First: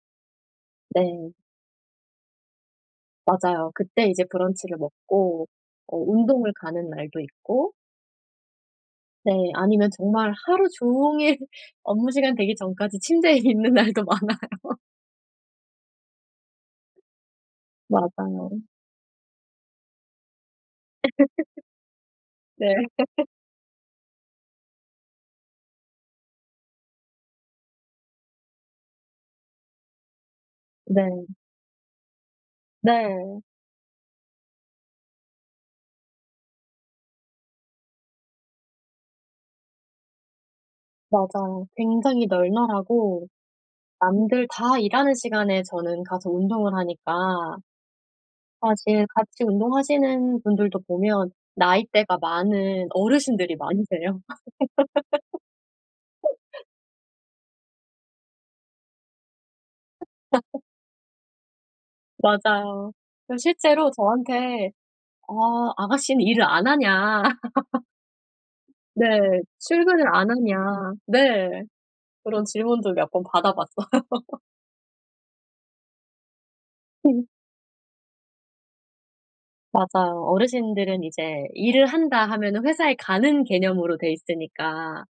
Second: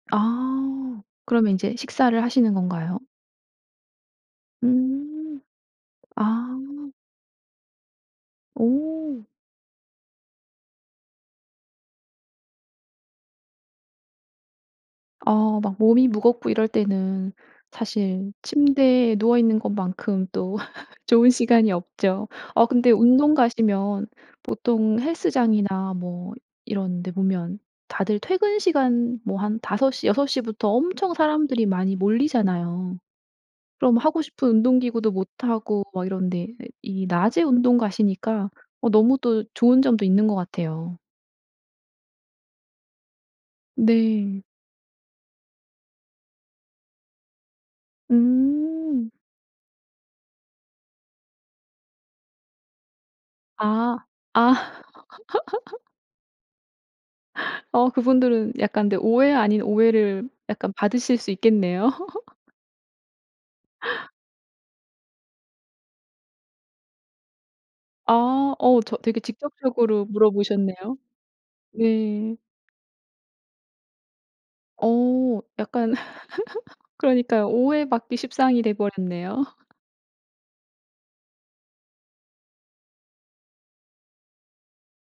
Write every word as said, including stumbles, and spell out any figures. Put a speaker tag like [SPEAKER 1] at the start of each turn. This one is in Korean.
[SPEAKER 1] 아
[SPEAKER 2] 네.
[SPEAKER 1] 그러면 인제 식사를 하시는 건가요?
[SPEAKER 2] 맞아요. 그때 이제 브런치를
[SPEAKER 1] 음.
[SPEAKER 2] 먹고 어 운동을
[SPEAKER 1] 아.
[SPEAKER 2] 가는 날도 있고
[SPEAKER 1] 오.
[SPEAKER 2] 네. 아니면 정말 하루 종일 업무시간 되기 전까지 침대에 있는 날도 많아요.
[SPEAKER 1] 어 막 몸이 무겁고 이럴 때는 사실
[SPEAKER 2] 맞아요.
[SPEAKER 1] 침대에 누워있는 것만큼 또 좋은 시간이 없죠. 어
[SPEAKER 2] 네.
[SPEAKER 1] 근데 운동 가시면 보통 헬스장이나 뭐 이런 데 보면 다들 퇴근시간 뭐 한 다섯 시 여섯 시부터 엄청
[SPEAKER 2] 네.
[SPEAKER 1] 사람들이 많이 몰리잖아요.
[SPEAKER 2] 네.
[SPEAKER 1] 그럼 하고 싶은 운동기구도 못 하고 막 이런데, 이 이 낮에 운동 가시니까 어 너무 또 좋은 점도 있는 것 같아요.
[SPEAKER 2] 맞아요. 굉장히 널널하고
[SPEAKER 1] 네.
[SPEAKER 2] 남들 다 일하는 시간에 저는 가서 운동을 하니까 아 지금
[SPEAKER 1] 음.
[SPEAKER 2] 같이 운동하시는 분들도 보면 나이대가 많은 어르신들이
[SPEAKER 1] 아
[SPEAKER 2] 많으세요.
[SPEAKER 1] 아. 어 그분들은 약간 근데 오해 아닌 오해를 약간 받으실 수 있겠네요.
[SPEAKER 2] 맞아요. 그 실제로 저한테 "어 아가씨는 일을 안 하냐?"
[SPEAKER 1] 아 어 저
[SPEAKER 2] 네.
[SPEAKER 1] 되게 직접적으로
[SPEAKER 2] "출근을 안 하냐"
[SPEAKER 1] 물어보셨네요.
[SPEAKER 2] 네.
[SPEAKER 1] 네.
[SPEAKER 2] 그런 질문도 몇 번 받아봤어요.
[SPEAKER 1] 어 약간 그러니까요. 오해받기 십상이 돼 버렸네요.
[SPEAKER 2] 맞아요. 어르신들은 이제 '일을 한다.' 하면은 회사에 가는 개념으로 돼 있으니까